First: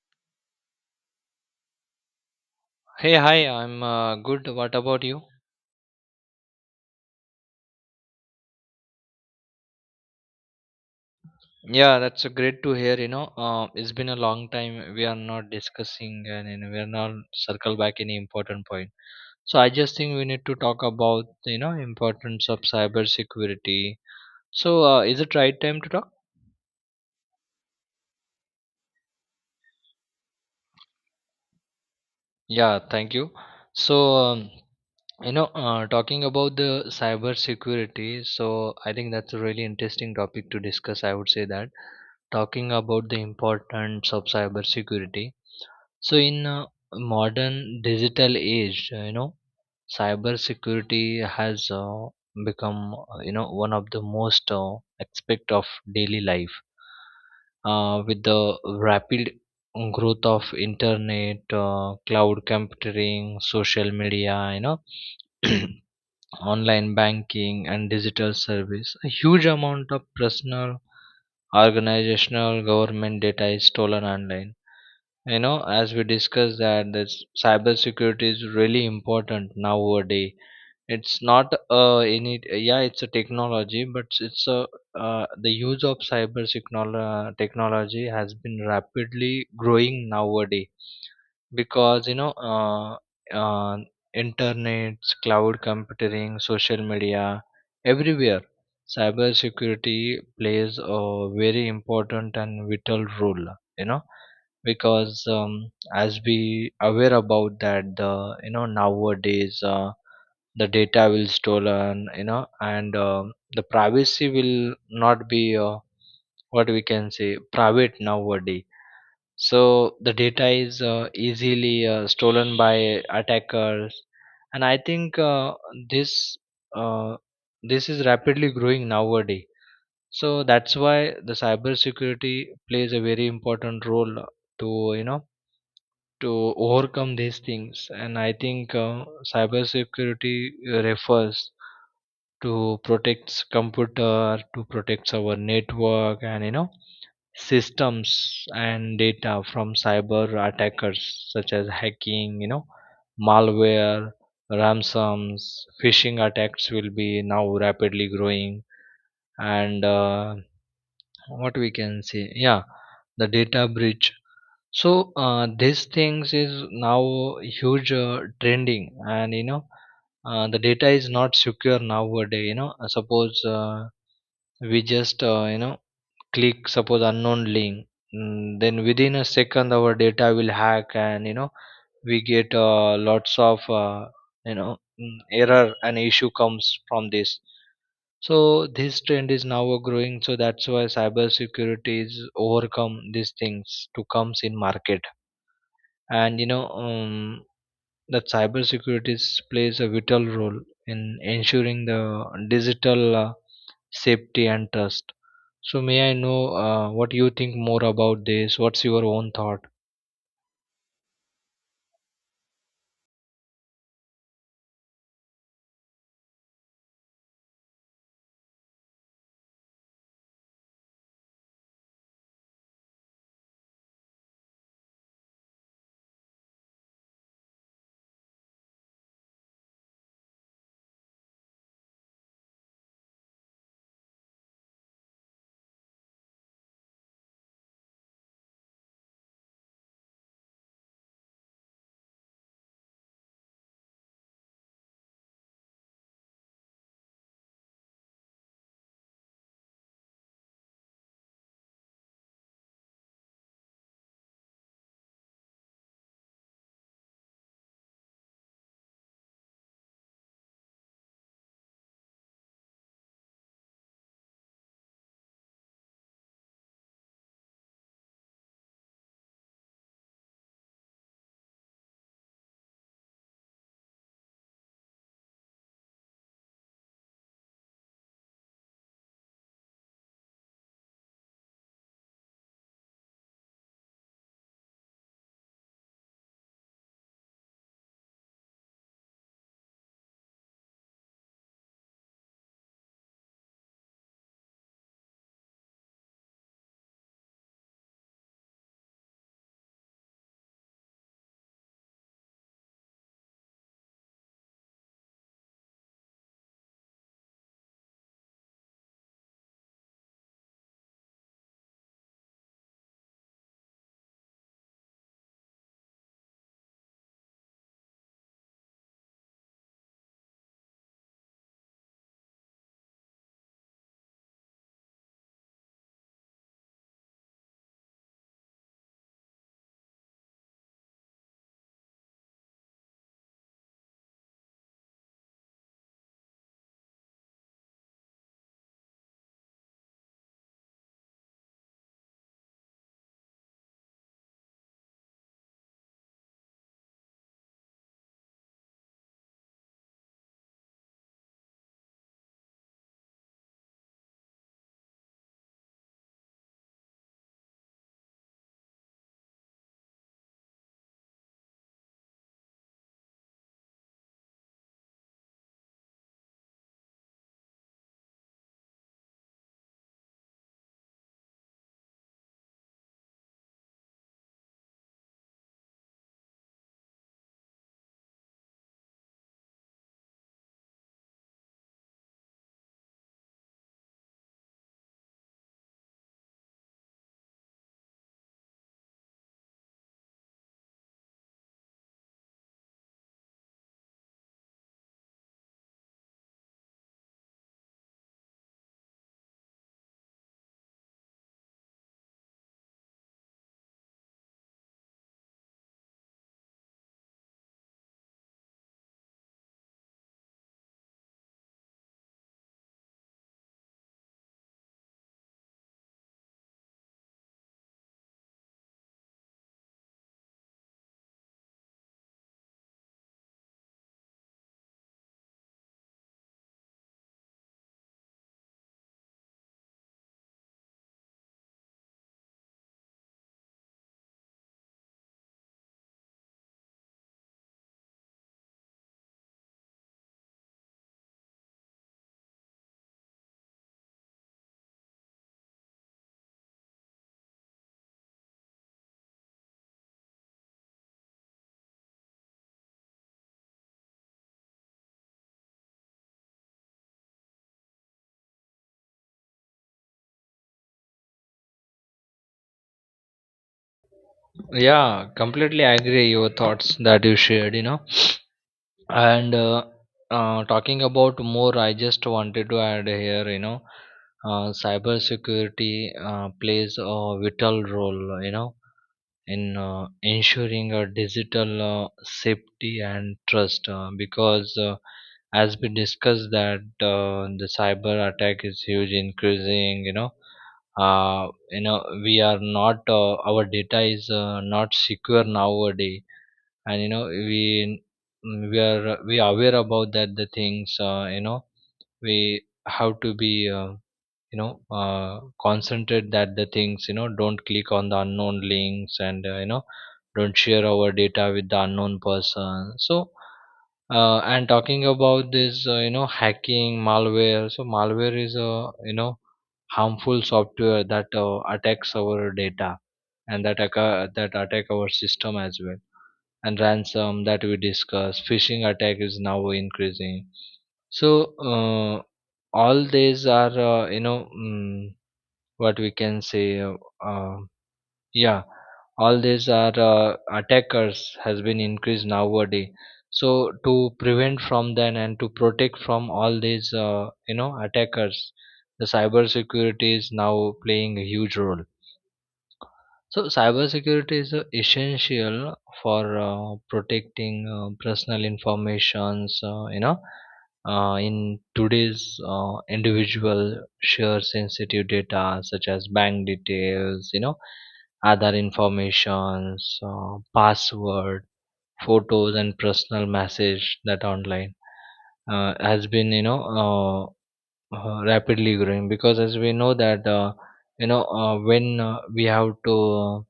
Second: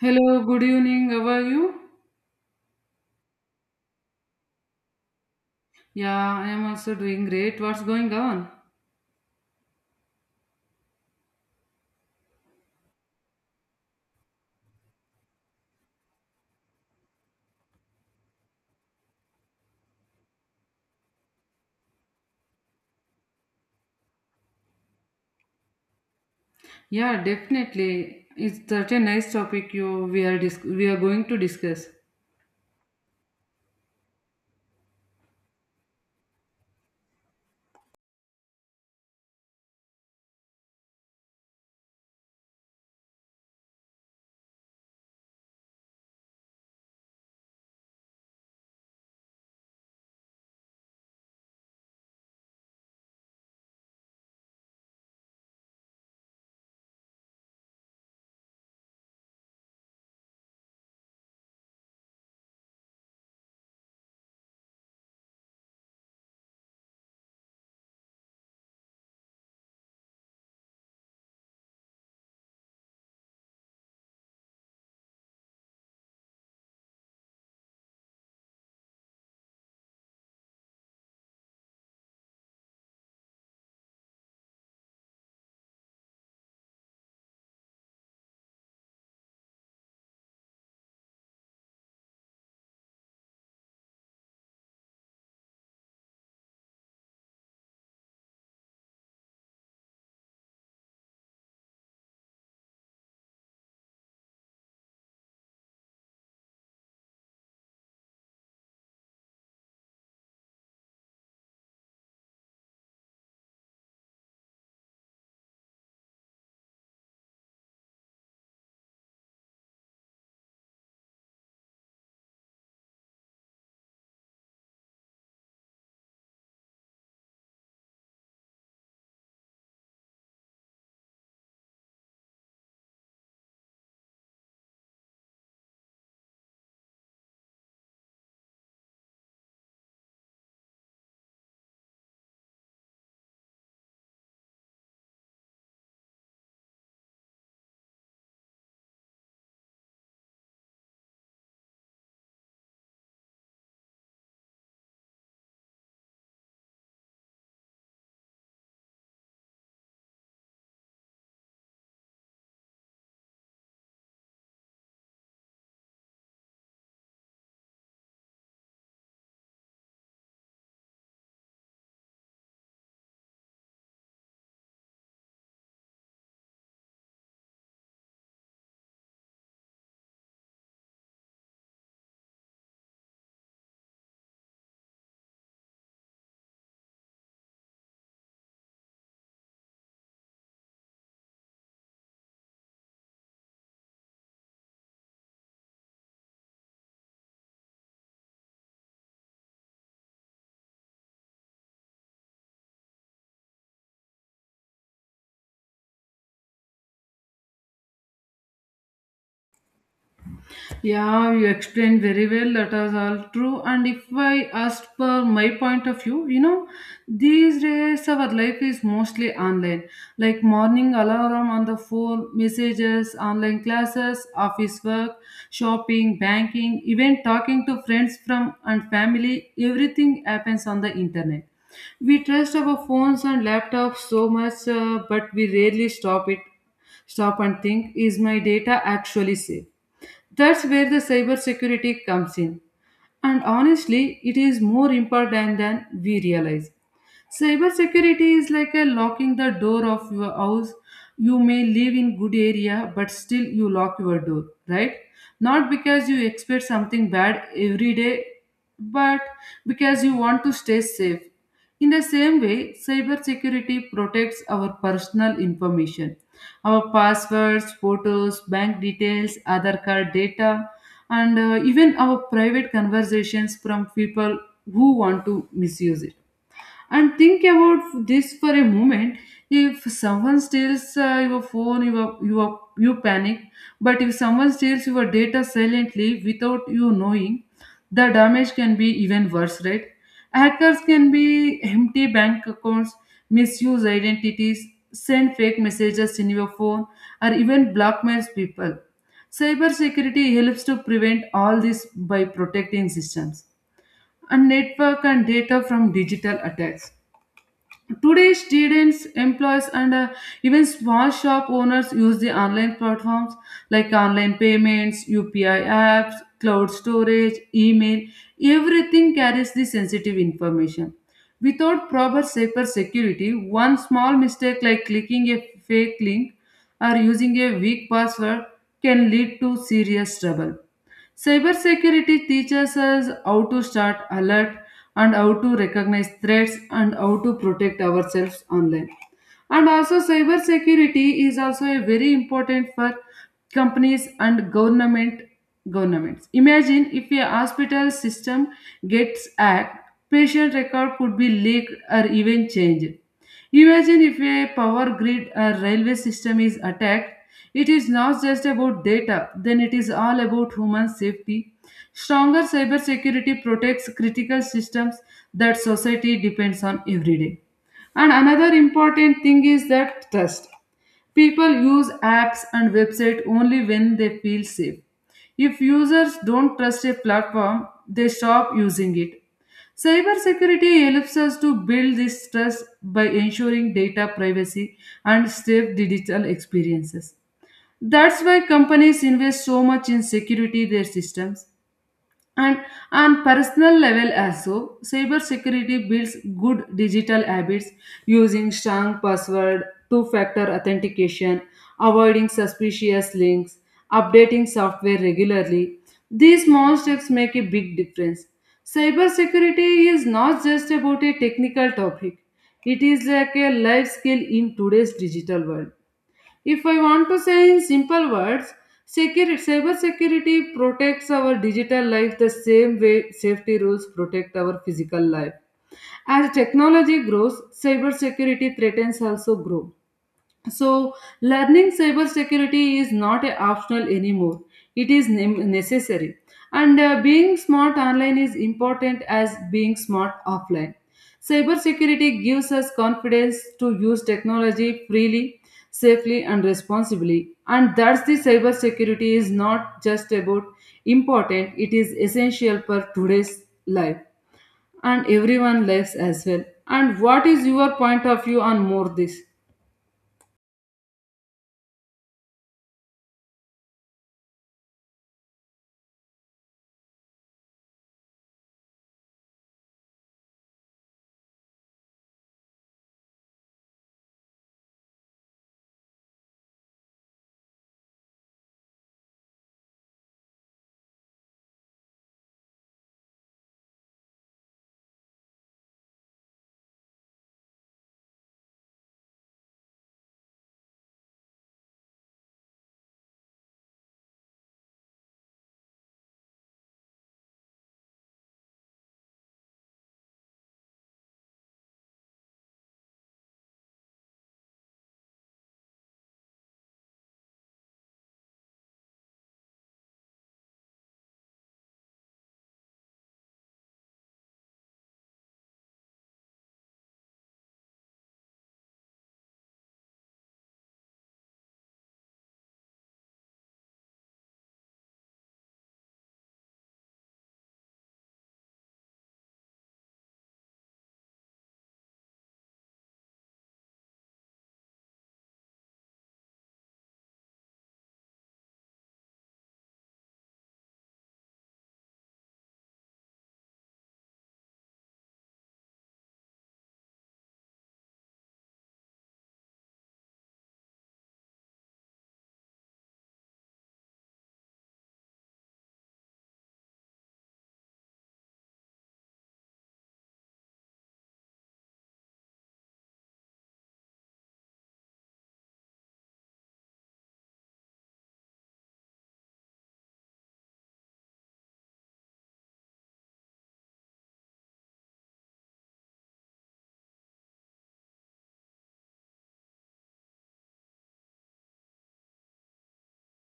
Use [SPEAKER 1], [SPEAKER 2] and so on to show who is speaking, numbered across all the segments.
[SPEAKER 1] Hello, good evening. How are you?
[SPEAKER 2] Hey, hi, I'm good. What about you?
[SPEAKER 1] Yeah, I am also doing great. What's going on?
[SPEAKER 2] Yeah, that's great to hear. It's been a long time we are not discussing and we are not circle back any important point. So I just think we need to talk about importance of cybersecurity. So is it right time to talk?
[SPEAKER 1] Yeah, definitely. It's such a nice topic you we are dis- we are going to discuss.
[SPEAKER 2] Yeah, thank you. So um, talking about the cybersecurity. So I think that's a really interesting topic to discuss. I would say that talking about the importance of cybersecurity. So in modern digital age, cybersecurity has become one of the most aspect of daily life. With the rapid growth of internet, cloud computing, social media, online banking and digital service, a huge amount of personal, organizational, government data is stolen online, as we discussed that this cyber security is really important nowadays. It's not any, yeah, it's a technology, but it's a the use of technology has been rapidly growing nowadays, because uh, internet, cloud computing, social media, everywhere, cyber security plays a very important and vital role. You know because as we aware about that the nowadays the data will stolen, and the privacy will not be what we can say private nowadays. So the data is easily stolen by attackers, and I think this uh, this is rapidly growing nowadays. So that's why the cybersecurity plays a very important role to, you know to overcome these things. And I think cyber refers to protect computer, to protect our network and, systems and data from cyber attackers, such as hacking, malware, ransoms, phishing attacks will be now rapidly growing, and what we can say, yeah, the data breach. So these things is now huge trending, and the data is not secure nowadays, you know. Suppose we just click suppose unknown link, then within a second our data will hack and, we get lots of error and issue comes from this. So this trend is now a growing, so that's why cybersecurity is overcome these things to comes in market. And that plays a vital role in ensuring the digital safety and trust. So, may I know what you think more about this? What's your own thought?
[SPEAKER 1] Yeah, you explained very well. That is all true. And if I ask for my point of view, you know, these days our life is mostly online. Like morning alarm on the phone, messages, online classes, office work, shopping, banking, even talking to friends from and family. Everything happens on the internet. We trust our phones and laptops so much, but we rarely stop it. Stop and think: is my data actually safe? That's where the cybersecurity comes in. And honestly, it is more important than we realize. Cybersecurity is like a locking the door of your house. You may live in good area, but still you lock your door, right? Not because you expect something bad every day, but because you want to stay safe. In the same way, cybersecurity protects our personal information, our passwords, photos, bank details, other card data, and even our private conversations from people who want to misuse it, and think about this for a moment. If someone steals your phone, you panic. But if someone steals your data silently without you knowing, the damage can be even worse, right? Hackers can be empty bank accounts, misuse identities, send fake messages in your phone, or even blackmails people. Cybersecurity helps to prevent all this by protecting systems and network and data from digital attacks. Today, students, employees, and even small shop owners use the online platforms like online payments, UPI apps, cloud storage, email. Everything carries the sensitive information. Without proper cyber security, one small mistake like clicking a fake link or using a weak password can lead to serious trouble. Cybersecurity teaches us how to start alert, and how to recognize threats, and how to protect ourselves online. And also cyber security is also a very important for companies and governments. Imagine if a hospital system gets hacked, patient record could be leaked or even changed. Imagine if a power grid or railway system is attacked. It is not just about data then, it is all about human safety. Stronger cyber security protects critical systems that society depends on every day. And another important thing is that trust. People use apps and websites only when they feel safe. If users don't trust a platform, they stop using it. Cybersecurity helps us to build this trust by ensuring data privacy and safe digital experiences. That's why companies invest so much in security their systems. And on personal level also, cybersecurity builds good digital habits: using strong password, two-factor authentication, avoiding suspicious links, updating software regularly. These small steps make a big difference. Cybersecurity is not just about a technical topic. It is like a life skill in today's digital world. If I want to say in simple words, cyber security protects our digital life the same way safety rules protect our physical life. As technology grows, cyber security threats also grow. So, learning cybersecurity is not a optional anymore. It is necessary. And being smart online is important as being smart offline. Cybersecurity gives us confidence to use technology freely, safely, and responsibly. And that's the cybersecurity is not just about important, it is essential for today's life and everyone lives as well. And what is your point of view on more this?
[SPEAKER 2] Yeah, completely agree your thoughts that you shared, you know. And talking about more, I just wanted to add here, you know, cybersecurity plays a vital role, you know, in ensuring a digital safety and trust, because as we discussed that the cyber attack is huge increasing, you know. We are not our data is not secure nowadays. And you know we are aware about that the things, we have to be concentrate that the things, you know, don't click on the unknown links, and, don't share our data with the unknown person. So and talking about this, hacking malware. So malware is a, you know, harmful software that attacks our data, and that attack our system as well. And ransom that we discussed, phishing attack is now increasing. So uh, all these are, what we can say, uh, yeah, all these are attackers has been increased nowadays. So to prevent from them, and to protect from all these attackers, the cyber security is now playing a huge role. So, cybersecurity is essential for protecting personal informations. In today's individual share sensitive data such as bank details, you know, other informations, password, photos, and personal message that online has been rapidly growing, because as we know that when we have to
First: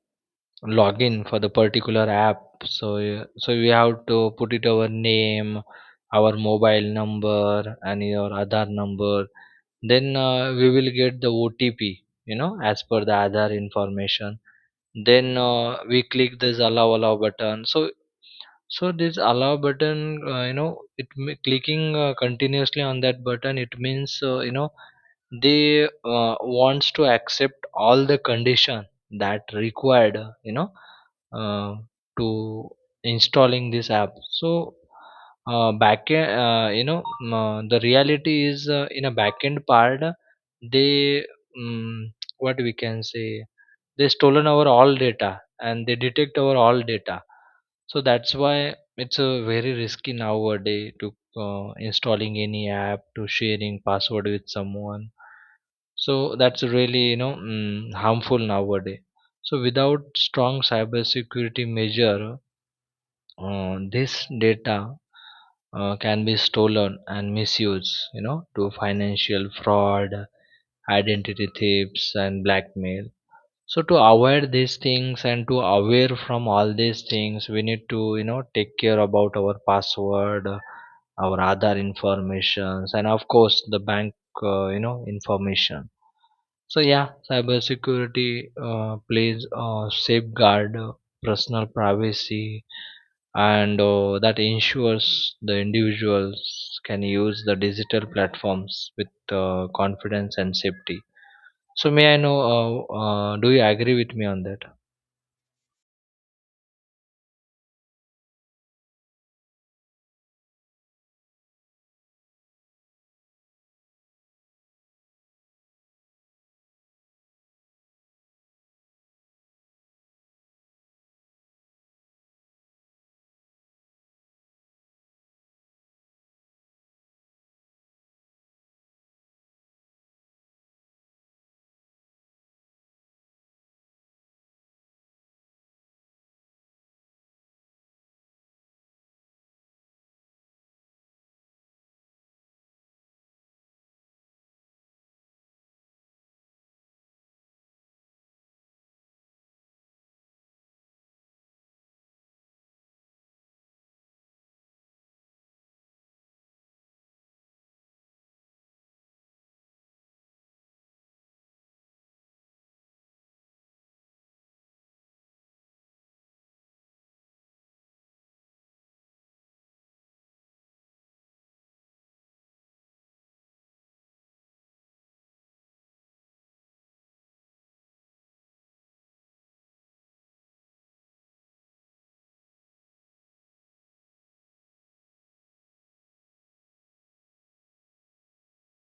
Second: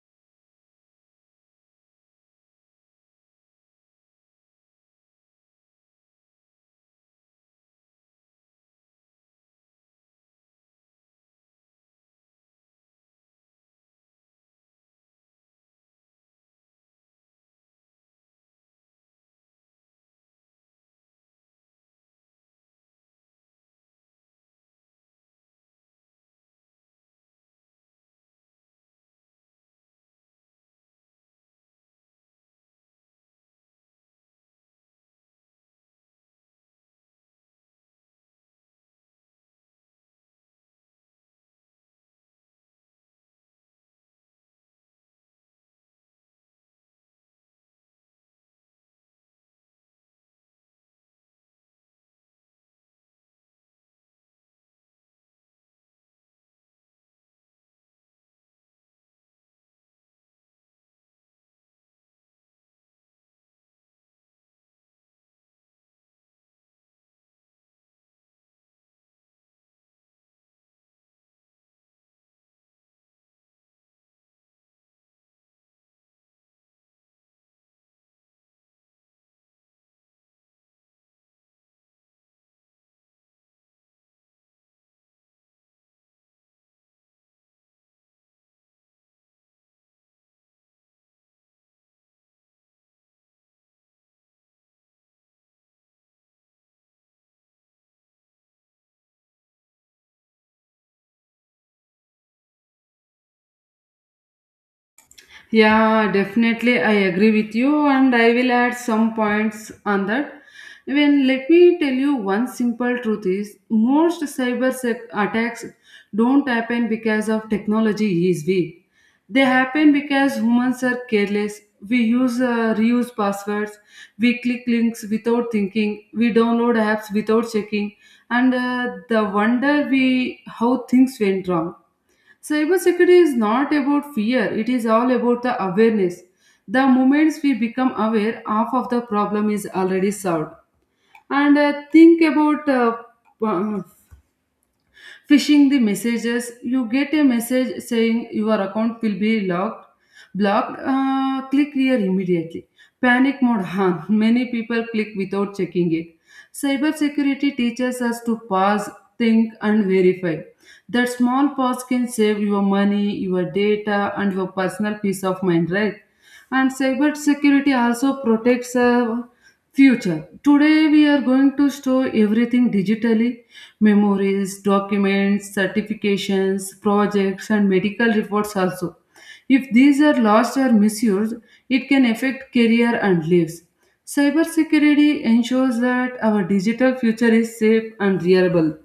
[SPEAKER 2] login for the particular app, so we have to put it our name, our mobile number, and your Aadhaar number. Then we will get the OTP, you know, as per the Aadhaar information. Then we click this allow button. So, so this allow button, clicking continuously on that button, it means, they wants to accept all the condition that required, uh, to installing this app. So back, you know, mm, the reality is, in a backend part, they, what we can say, they stolen our all data, and they detect our all data. So that's why it's a very risky nowadays to installing any app, to sharing password with someone. So that's really, harmful nowadays. So without strong cybersecurity measure, this data can be stolen and misused, you know, to financial fraud, identity thieves, and blackmail. So to avoid these things, and to aware from all these things, we need to, take care about our password, our other informations, and of course the bank, information. So yeah, cybersecurity plays a safeguard personal privacy, and that ensures the individuals can use the digital platforms with confidence and safety. So may I know, do you agree with me on that?
[SPEAKER 1] Yeah, definitely. I agree with you, and I will add some points on that. When let me tell you one simple truth is most attacks don't happen because of technology is weak. They happen because humans are careless. We use reuse passwords, we click links without thinking, we download apps without checking, and the wonder we how things went wrong. Cybersecurity is not about fear, it is all about the awareness. The moments we become aware, half of the problem is already solved. And think about uh, phishing the messages. You get a message saying your account will be blocked. Click here immediately. Panic mode, huh? Many people click without checking it. Cybersecurity teaches us to pause, think, and verify. That small pause can save your money, your data, and your personal peace of mind, right? And cybersecurity also protects our future. Today, we are going to store everything digitally: memories, documents, certifications, projects, and medical reports also. If these are lost or misused, it can affect career and lives. Cybersecurity ensures that our digital future is safe and reliable.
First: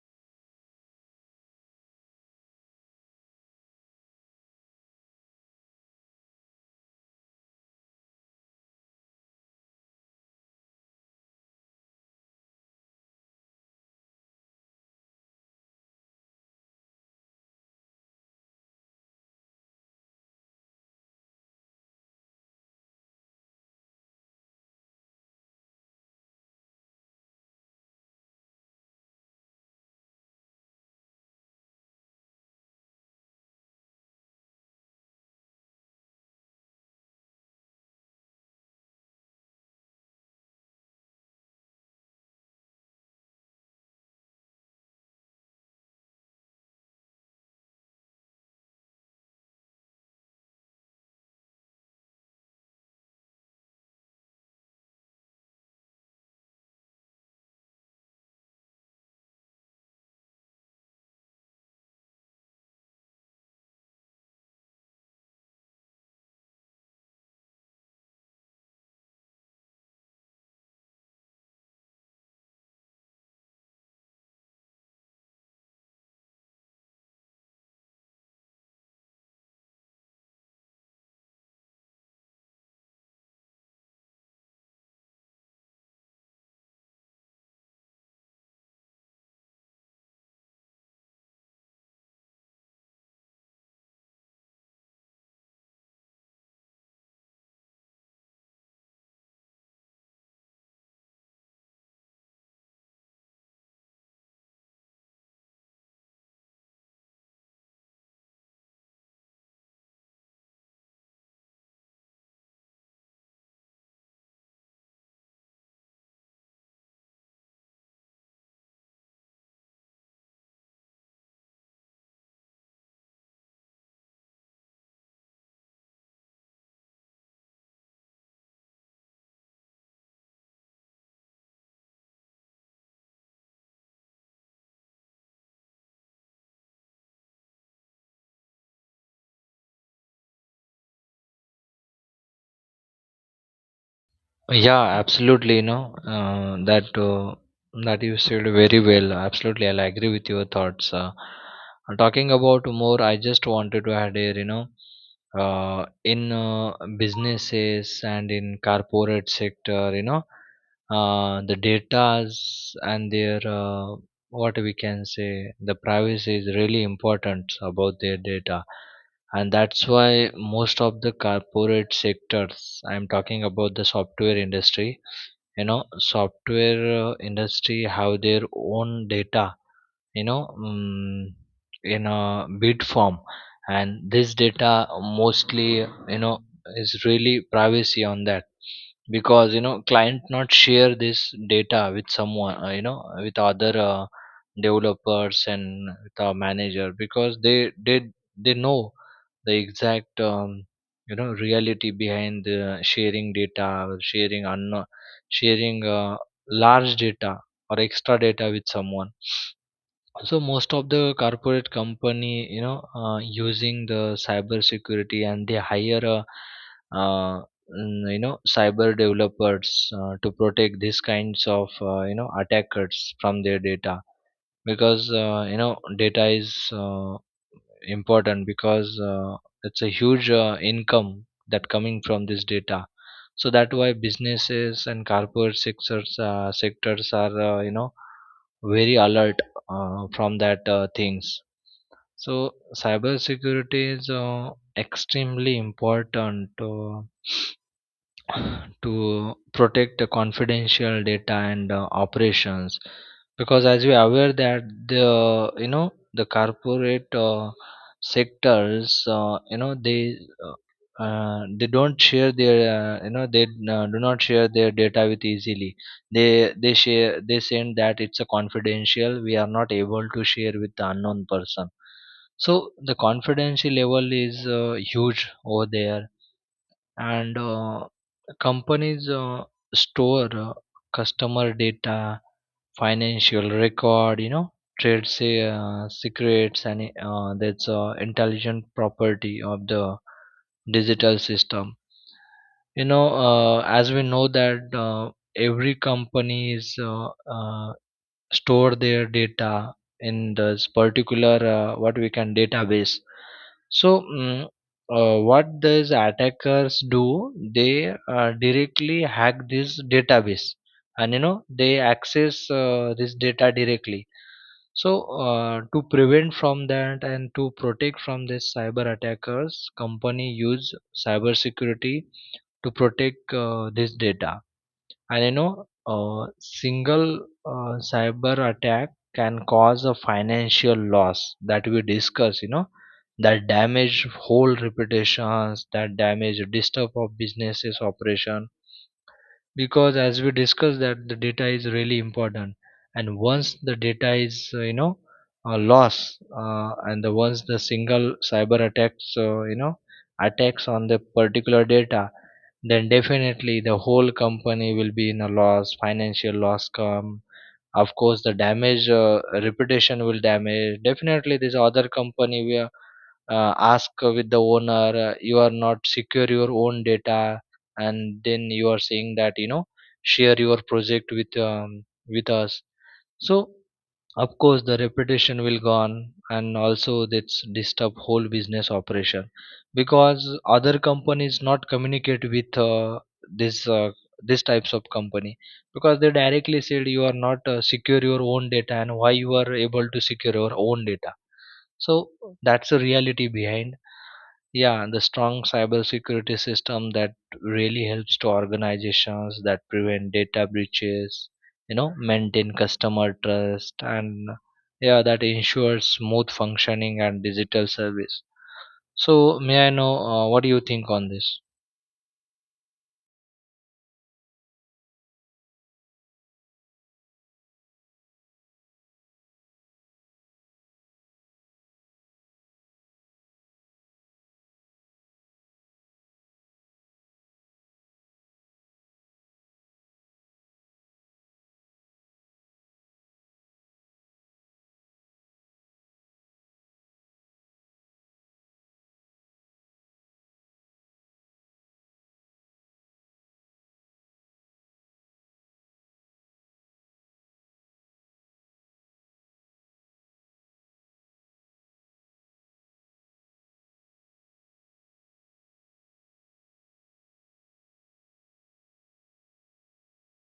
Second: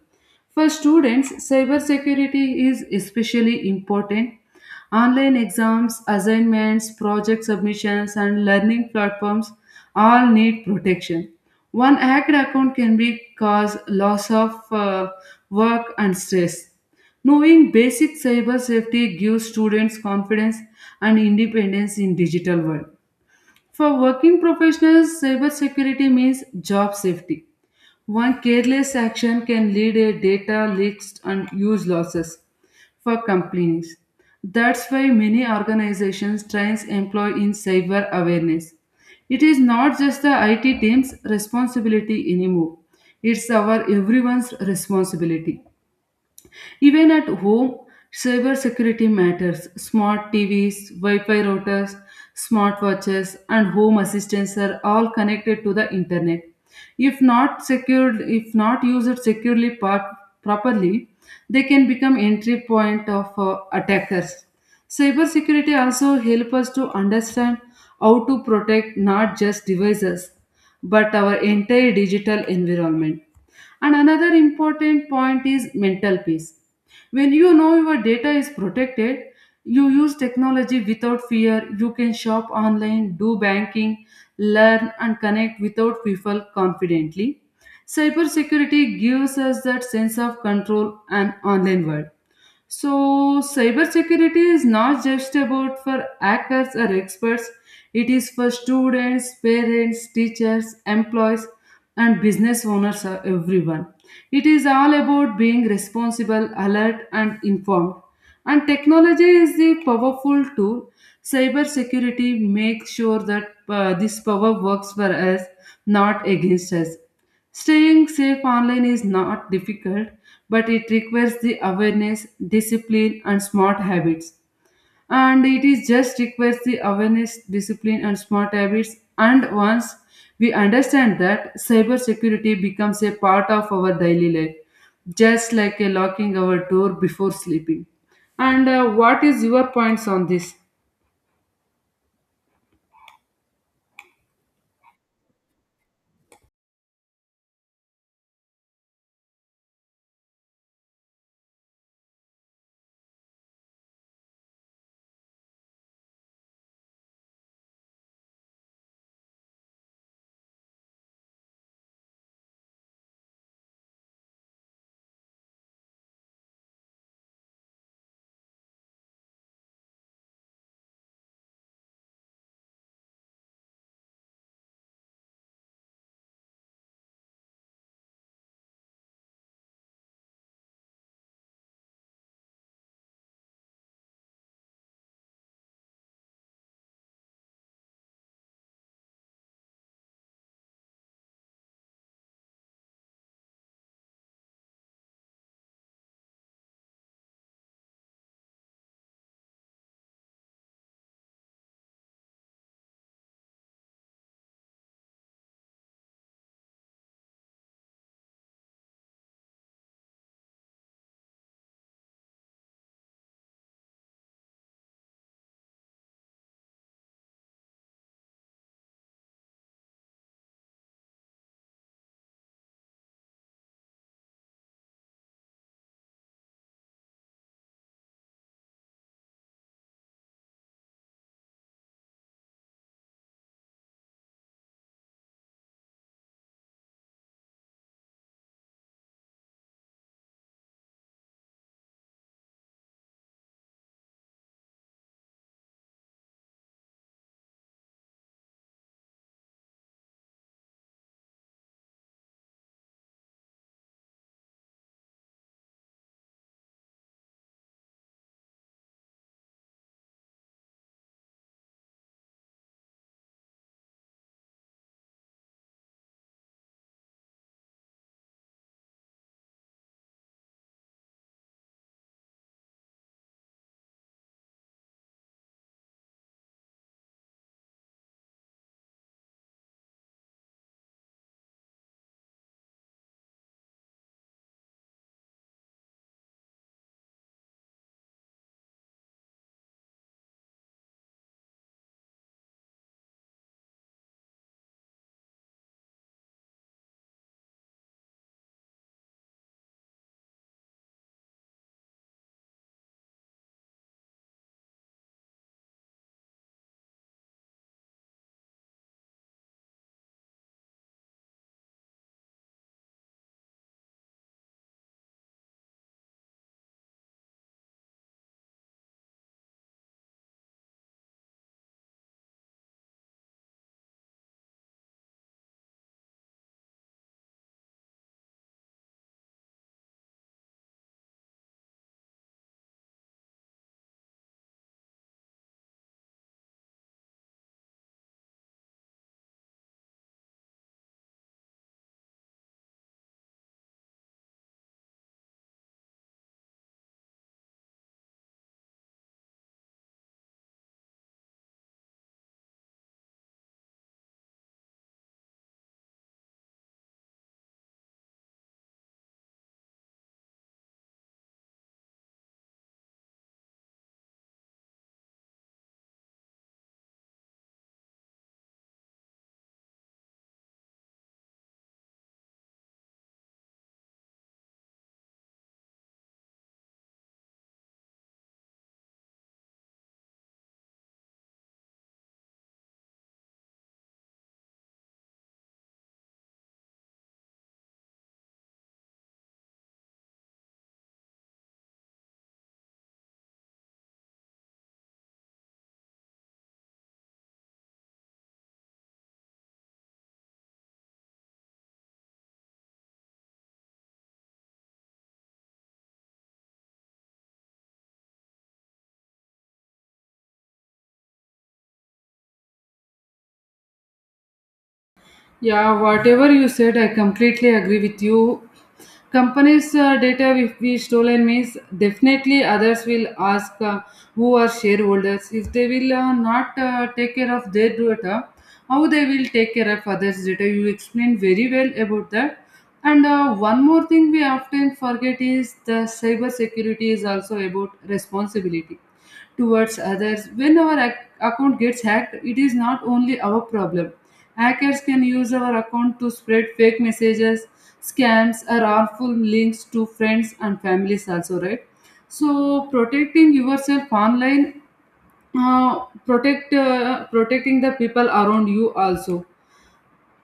[SPEAKER 1] For students, cybersecurity is especially important. Online exams, assignments, project submissions, and learning platforms all need protection. One hacked account can be cause loss of work and stress. Knowing basic cyber safety gives students confidence and independence in digital world. For working professionals, cybersecurity means job safety. One careless action can lead a data leaks and huge losses for companies. That's why many organizations trains employ in cyber awareness. It is not just the IT team's responsibility anymore. It's our everyone's responsibility. Even at home, cybersecurity matters. Smart TVs, Wi Fi routers, smart watches, and home assistants are all connected to the internet. If not secured, if not used properly, they can become entry point of attackers. Cybersecurity also help us to understand how to protect not just devices but our entire digital environment. And another important point is mental peace. When you know your data is protected, you use technology without fear. You can shop online, do banking, learn, and connect without people confidently. Cybersecurity gives us that sense of control and online world. So, cybersecurity is not just about for hackers or experts. It is for students, parents, teachers, employees, and business owners, everyone. It is all about being responsible, alert, and informed. And technology is the powerful tool. Cybersecurity makes sure that this power works for us, not against us. Staying safe online is not difficult, but it requires the awareness, discipline, and smart habits. And it is just requires the awareness, discipline, and smart habits. And once we understand that, cybersecurity becomes a part of our daily life, just like a locking our door before sleeping. And what is your points on this?
[SPEAKER 2] Yeah, absolutely. That you said very well. Absolutely, I'll agree with your thoughts. Talking about more, I just wanted to add here. You know, in businesses and in corporate sector, you know, the data's and their, what we can say, the privacy is really important about their data. And that's why most of the corporate sectors, I'm talking about the software industry, you know, software industry have their own data, you know um, in a bid form. And this data mostly, you know, is really privacy on that, because, you know, client not share this data with someone, with other developers and with our manager, because they did, they know the exact, reality behind the sharing data, or sharing large data, or extra data with someone. So most of the corporate company, using the cyber security, and they hire a uh, cyber developers to protect these kinds of, attackers from their data, because, data is important, because it's a huge income that coming from this data. So that why businesses and corporate sectors are, very alert from that things. So cyber security is extremely important to protect the confidential data and operations, because as we are aware that the, you know, the corporate sectors, uh, they don't share their, they do not share their data with easily. They share, they send that it's a confidential, we are not able to share with the unknown person. So the confidential level is huge over there. And companies store customer data, financial record, you know, trade say secrets, and that's intelligent property of the digital system. You know, as we know that every company is, store their data in this particular, what we can database. So, what these attackers do, they directly hack this database, and, you know, they access this data directly. So to prevent from that, and to protect from this cyber attackers, company use cyber security to protect this data. And, you know, a single cyber attack can cause a financial loss, that we discuss, you know, that damage whole reputations, that damage disturb of businesses operation, because as we discussed that the data is really important. And once the data is, lost, and the, once the single cyber attacks, attacks on the particular data, then definitely the whole company will be in a loss, financial loss come. Of course the damage reputation will damage, definitely this other company will ask with the owner, you are not secure your own data, and then you are saying that, you know, share your project with, with us. So, of course, the reputation will gone, and also that's disturb whole business operation, because other companies not communicate with, this uh, this types of company, because they directly said, you are not secure your own data, and why you are able to secure your own data. So that's the reality behind. Yeah, the strong cybersecurity system that really helps to organizations that prevent data breaches, you know, maintain customer trust, and, yeah, that ensures smooth functioning and digital service. So, may I know what do you think on this?
[SPEAKER 1] Yeah, whatever you said, I completely agree with you. Companies data if we stolen means definitely others will ask who are shareholders. If they will not take care of their data, how they will take care of others data. You explained very well about that. And one more thing we often forget is the cyber security is also about responsibility towards others. When our account gets hacked, it is not only our problem. Hackers can use our account to spread fake messages, scams, or harmful links to friends and families, also, right? So, protecting yourself online, protecting the people around you also.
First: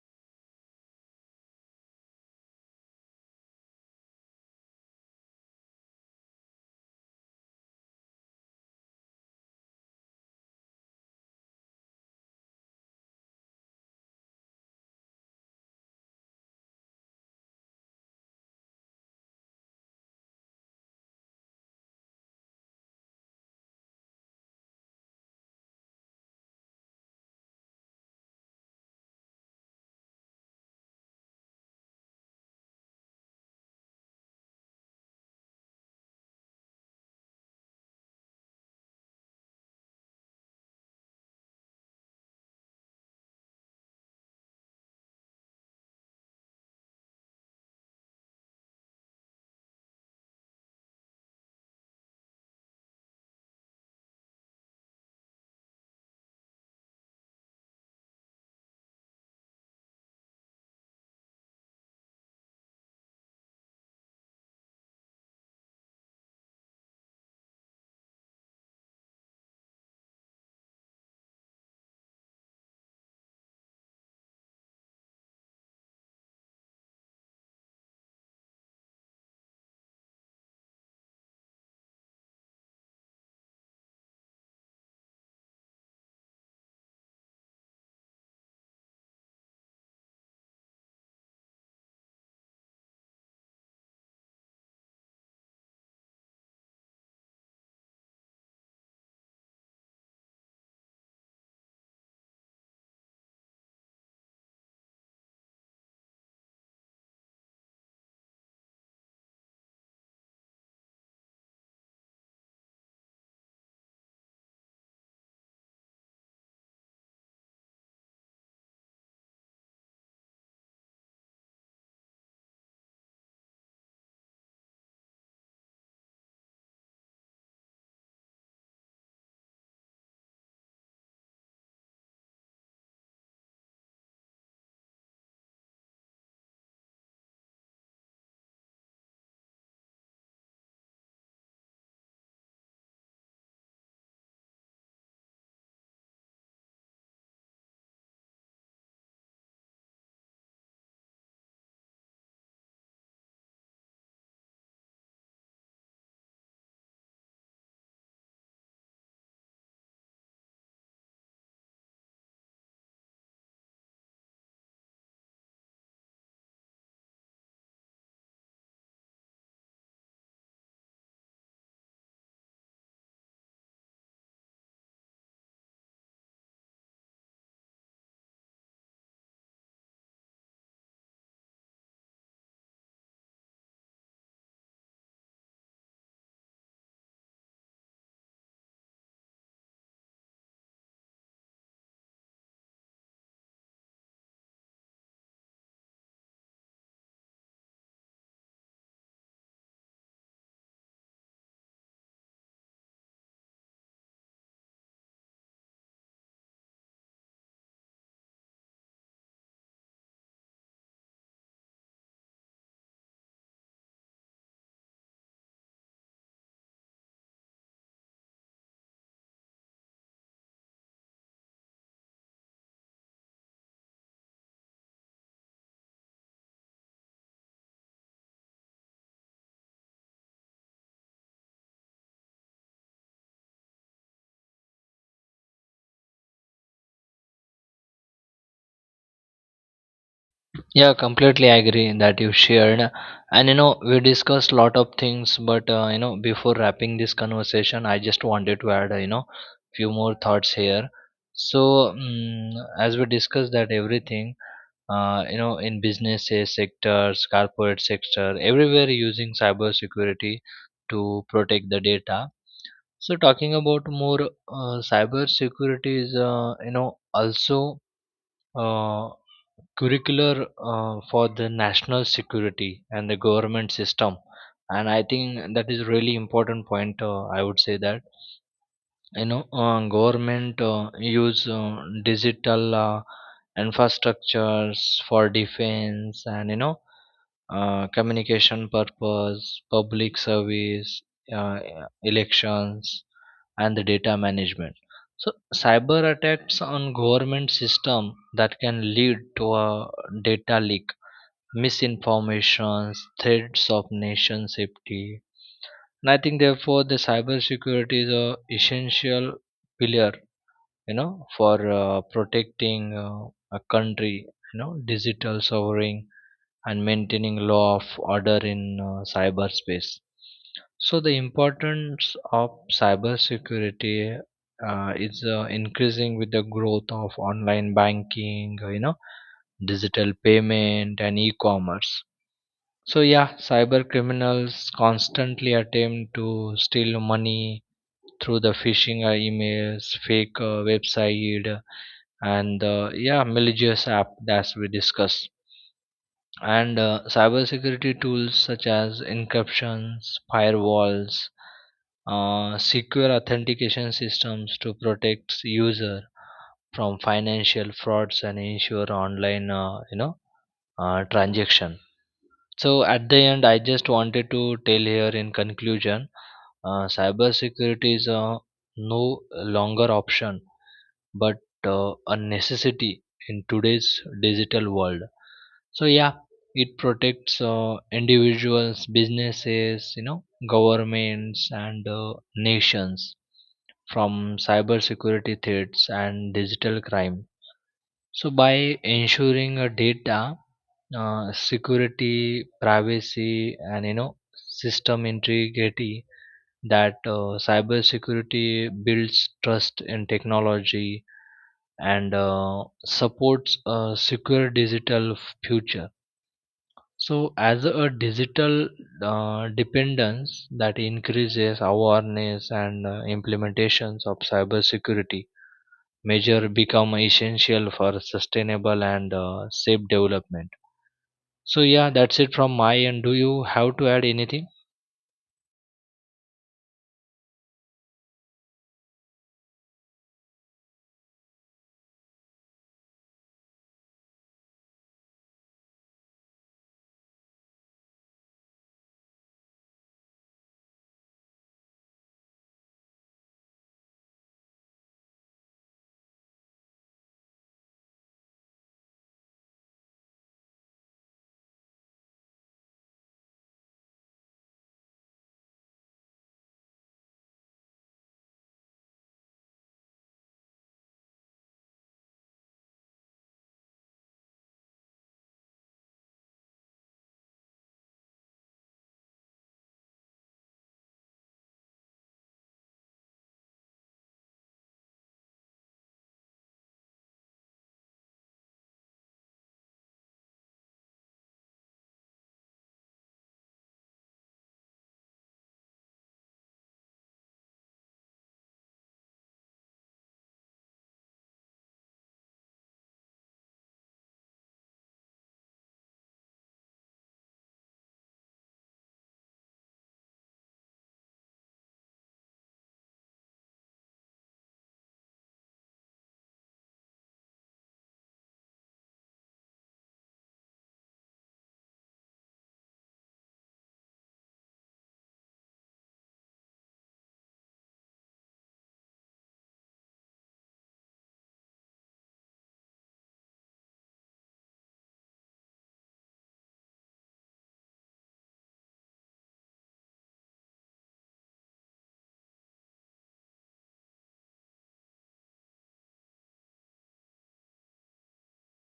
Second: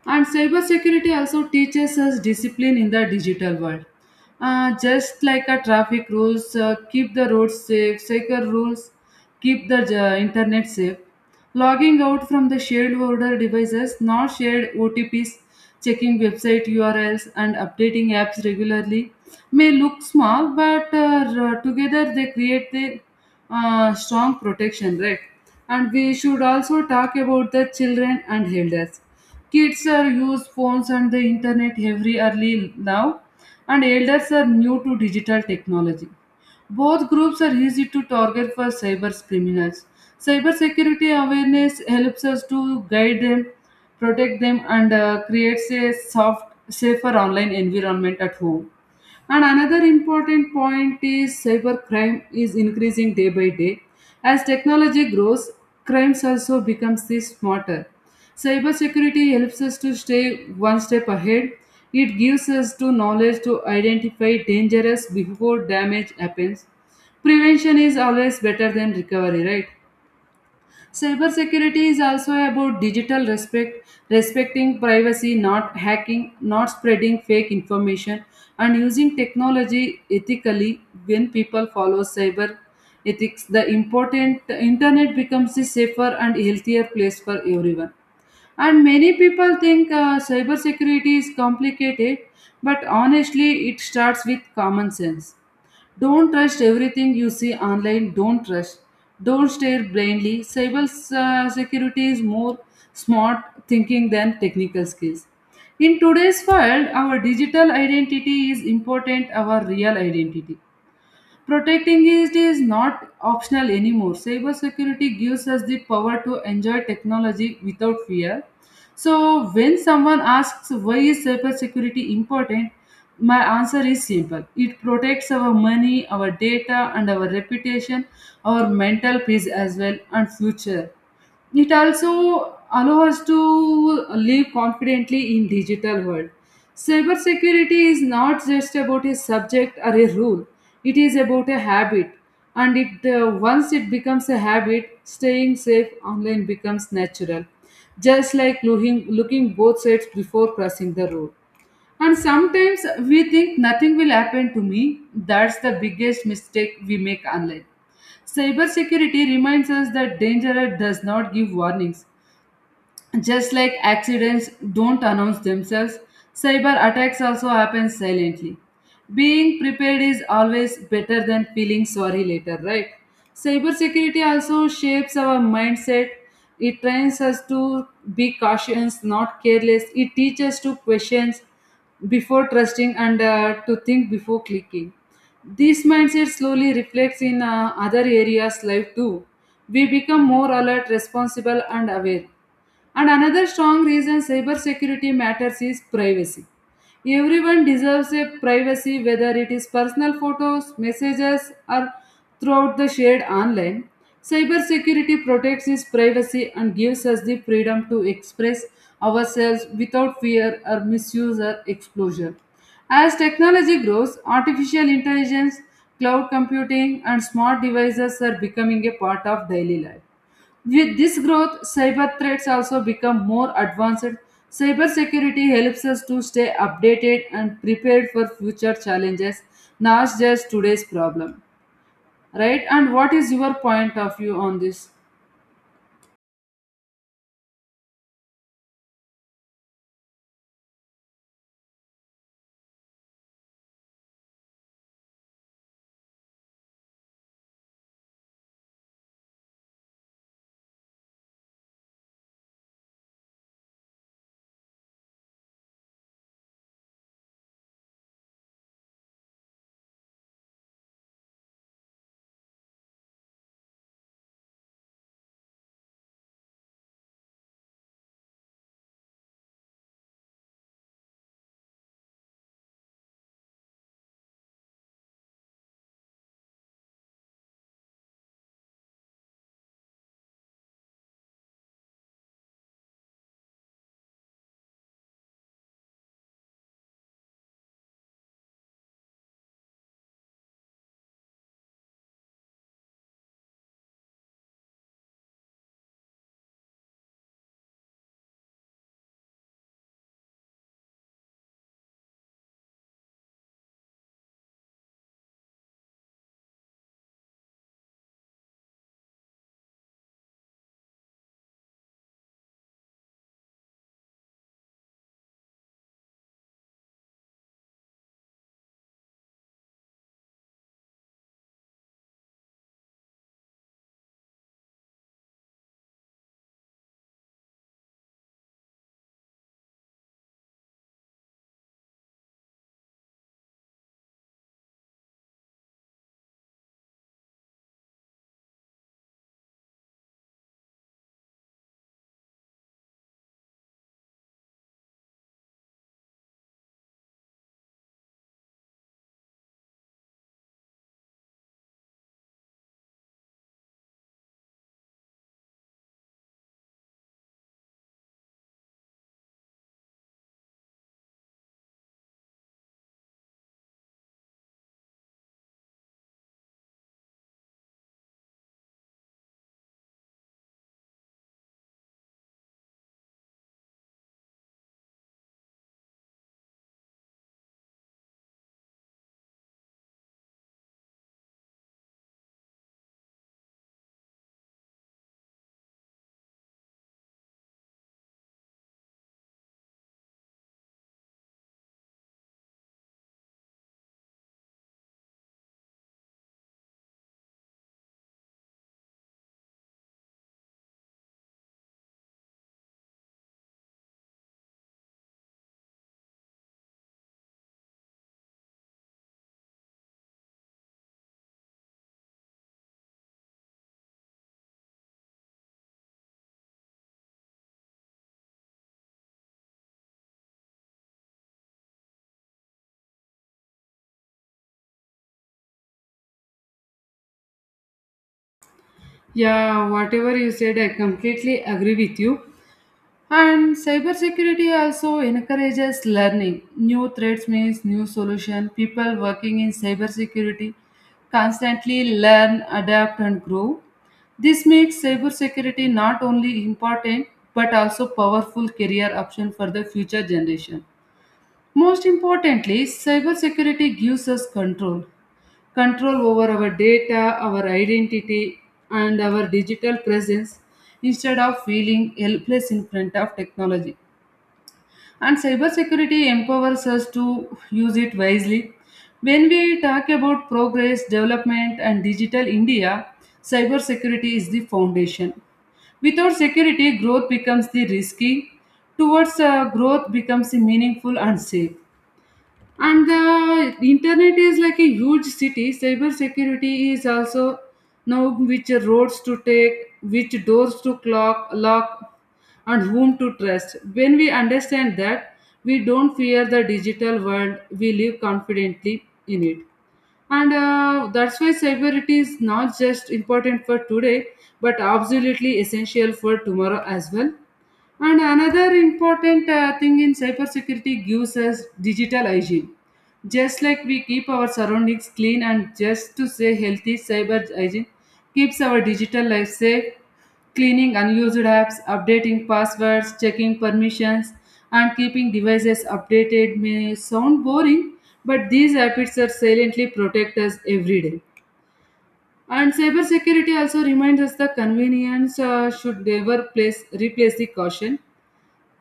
[SPEAKER 1] And cybersecurity also teaches us discipline in the digital world. Just like a traffic rules, keep the roads safe, secure rules, keep the internet safe. Logging out from the shared order devices, not shared OTPs, checking website URLs, and updating apps regularly may look small, but together they create the strong protection, right? And we should also talk about the children and elders. Kids are use phones and the internet every early now, and elders are new to digital technology. Both groups are easy to target for cyber criminals. Cybersecurity awareness helps us to guide them, protect them, and creates a soft, safer online environment at home. And another important point is cybercrime is increasing day by day. As technology grows, crimes also becomes the smarter. Cybersecurity helps us to stay one step ahead. It gives us to knowledge to identify dangerous before damage happens. Prevention is always better than recovery, right? Cybersecurity is also about digital respect: respecting privacy, not hacking, not spreading fake information, and using technology ethically. When people follow cyber ethics, the important the internet becomes a safer and healthier place for everyone. And many people think cybersecurity is complicated, but honestly, it starts with common sense. Don't trust everything you see online. Don't trust. Don't stare blindly. Cyber Security is more smart thinking than technical skills. In today's world, our digital identity is important our real identity. Protecting it is not optional anymore. Cybersecurity gives us the power to enjoy technology without fear. So, when someone asks why is cybersecurity important, my answer is simple. It protects our money, our data, and our reputation, our mental peace as well, and future. It also allows us to live confidently in digital world. Cybersecurity is not just about a subject or a rule. It is about a habit, and it once it becomes a habit, staying safe online becomes natural, just like looking both sides before crossing the road. And sometimes we think nothing will happen to me. That's the biggest mistake we make online. Cybersecurity reminds us that danger does not give warnings, just like accidents don't announce themselves, cyber attacks also happen silently. Being prepared is always better than feeling sorry later, right? Cybersecurity also shapes our mindset. It trains us to be cautious, not careless. It teaches to question before trusting and to think before clicking. This mindset slowly reflects in other areas life too. We become more alert, responsible, and aware. And another strong reason cybersecurity matters is privacy. Everyone deserves a privacy, whether it is personal photos, messages, or throughout the shared online. Cybersecurity protects his privacy and gives us the freedom to express ourselves without fear or misuse or exposure. As technology grows, artificial intelligence, cloud computing, and smart devices are becoming a part of daily life. With this growth, cyber threats also become more advanced. Cybersecurity helps us to stay updated and prepared for future challenges, not just today's problem. Right? And what is your point of view on this?
[SPEAKER 2] Yeah, completely agree that you shared. And you know, we discussed lot of things, but, before wrapping this conversation, I just wanted to add, few more thoughts here. So, mm as we discussed that everything, in businesses, sectors, corporate sector, everywhere using cybersecurity to protect the data. So, talking about more, cybersecurity is, also uh, curricular for the national security and the government system. And I think that is really important point. I would say that, government use digital infrastructures for defense, and, you know, communication purpose, public service, uh, elections, and the data management. So cyber attacks on government system that can lead to a data leak, misinformations, threats of nation safety. And I think therefore the cybersecurity is a essential pillar, you know, for protecting a country, you know, digital sovereign, and maintaining law of order in cyberspace. So the importance of cybersecurity is increasing with the growth of online banking, you know, digital payment, and e-commerce. So yeah, cyber criminals constantly attempt to steal money through the phishing emails, fake website, and, yeah, malicious app that we discussed. And cybersecurity tools such as encryptions, firewalls, secure authentication systems to protect user from financial frauds and ensure online, transaction. So at the end, I just wanted to tell here in conclusion, cybersecurity is no longer option, but a necessity in today's digital world. So yeah, it protects individuals, businesses, you know, governments, and nations from cybersecurity threats and digital crime. So by ensuring a data security, privacy, and, you know, system integrity, that cybersecurity builds trust in technology, and supports a secure digital future. So, as a digital dependence that increases awareness and implementations of cybersecurity measure become essential for sustainable and safe development. So, yeah, that's it from my end. Do you have to add anything?
[SPEAKER 1] Yeah, whatever you said, I completely agree with you. And cybersecurity also encourages learning. New threats means new solution. People working in cybersecurity constantly learn, adapt, and grow. This makes cybersecurity not only important but also powerful career option for the future generation. Most importantly, cybersecurity gives us control. Control over our data, our identity, and our digital presence instead of feeling helpless in front of technology. And cybersecurity empowers us to use it wisely. When we talk about progress, development, and digital India, cybersecurity is the foundation. Without security, growth becomes the risky. Towards growth becomes the meaningful and safe. And the internet is like a huge city. Cybersecurity is also know which roads to take, which doors to lock, and whom to trust. When we understand that, we don't fear the digital world. We live confidently in it. And that's why cybersecurity is not just important for today, but absolutely essential for tomorrow as well. And another important thing in cybersecurity gives us digital hygiene. Just like we keep our surroundings clean and just to say healthy, cyber hygiene keeps our digital life safe, cleaning unused apps, updating passwords, checking permissions, and keeping devices updated may sound boring, but these habits are silently protect us every day. And cybersecurity also reminds us the convenience should never replace the caution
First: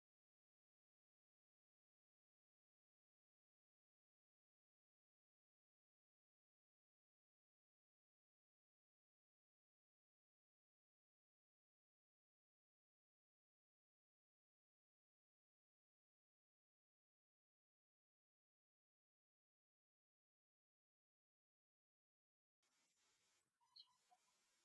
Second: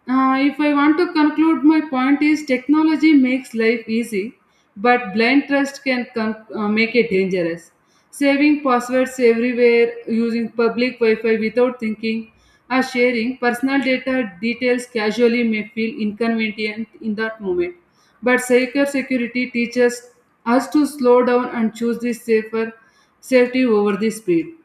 [SPEAKER 1] if I want to conclude, my point is technology makes life easy, but blind trust can make it dangerous. Saving passwords everywhere, using public Wi Fi without thinking, or sharing personal data details casually may feel inconvenient in that moment. But cybersecurity teaches us to slow down and choose the safer safety over the speed.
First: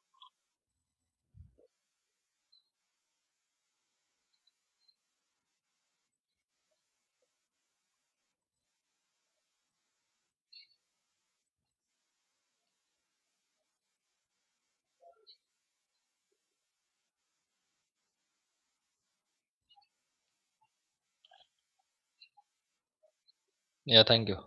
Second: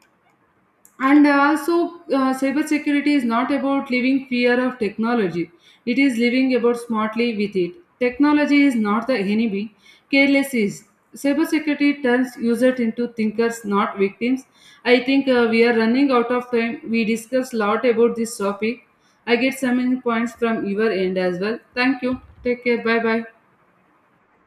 [SPEAKER 1] And also, cybersecurity is not about living fear of technology. It is living about smartly with it. Technology is not the enemy. Careless is. Cybersecurity turns users into thinkers, not victims. I think we are running out of time. We discussed a lot about this topic. I get some points from your end as well. Thank you. Take care. Bye bye.
[SPEAKER 2] Yeah, thank you.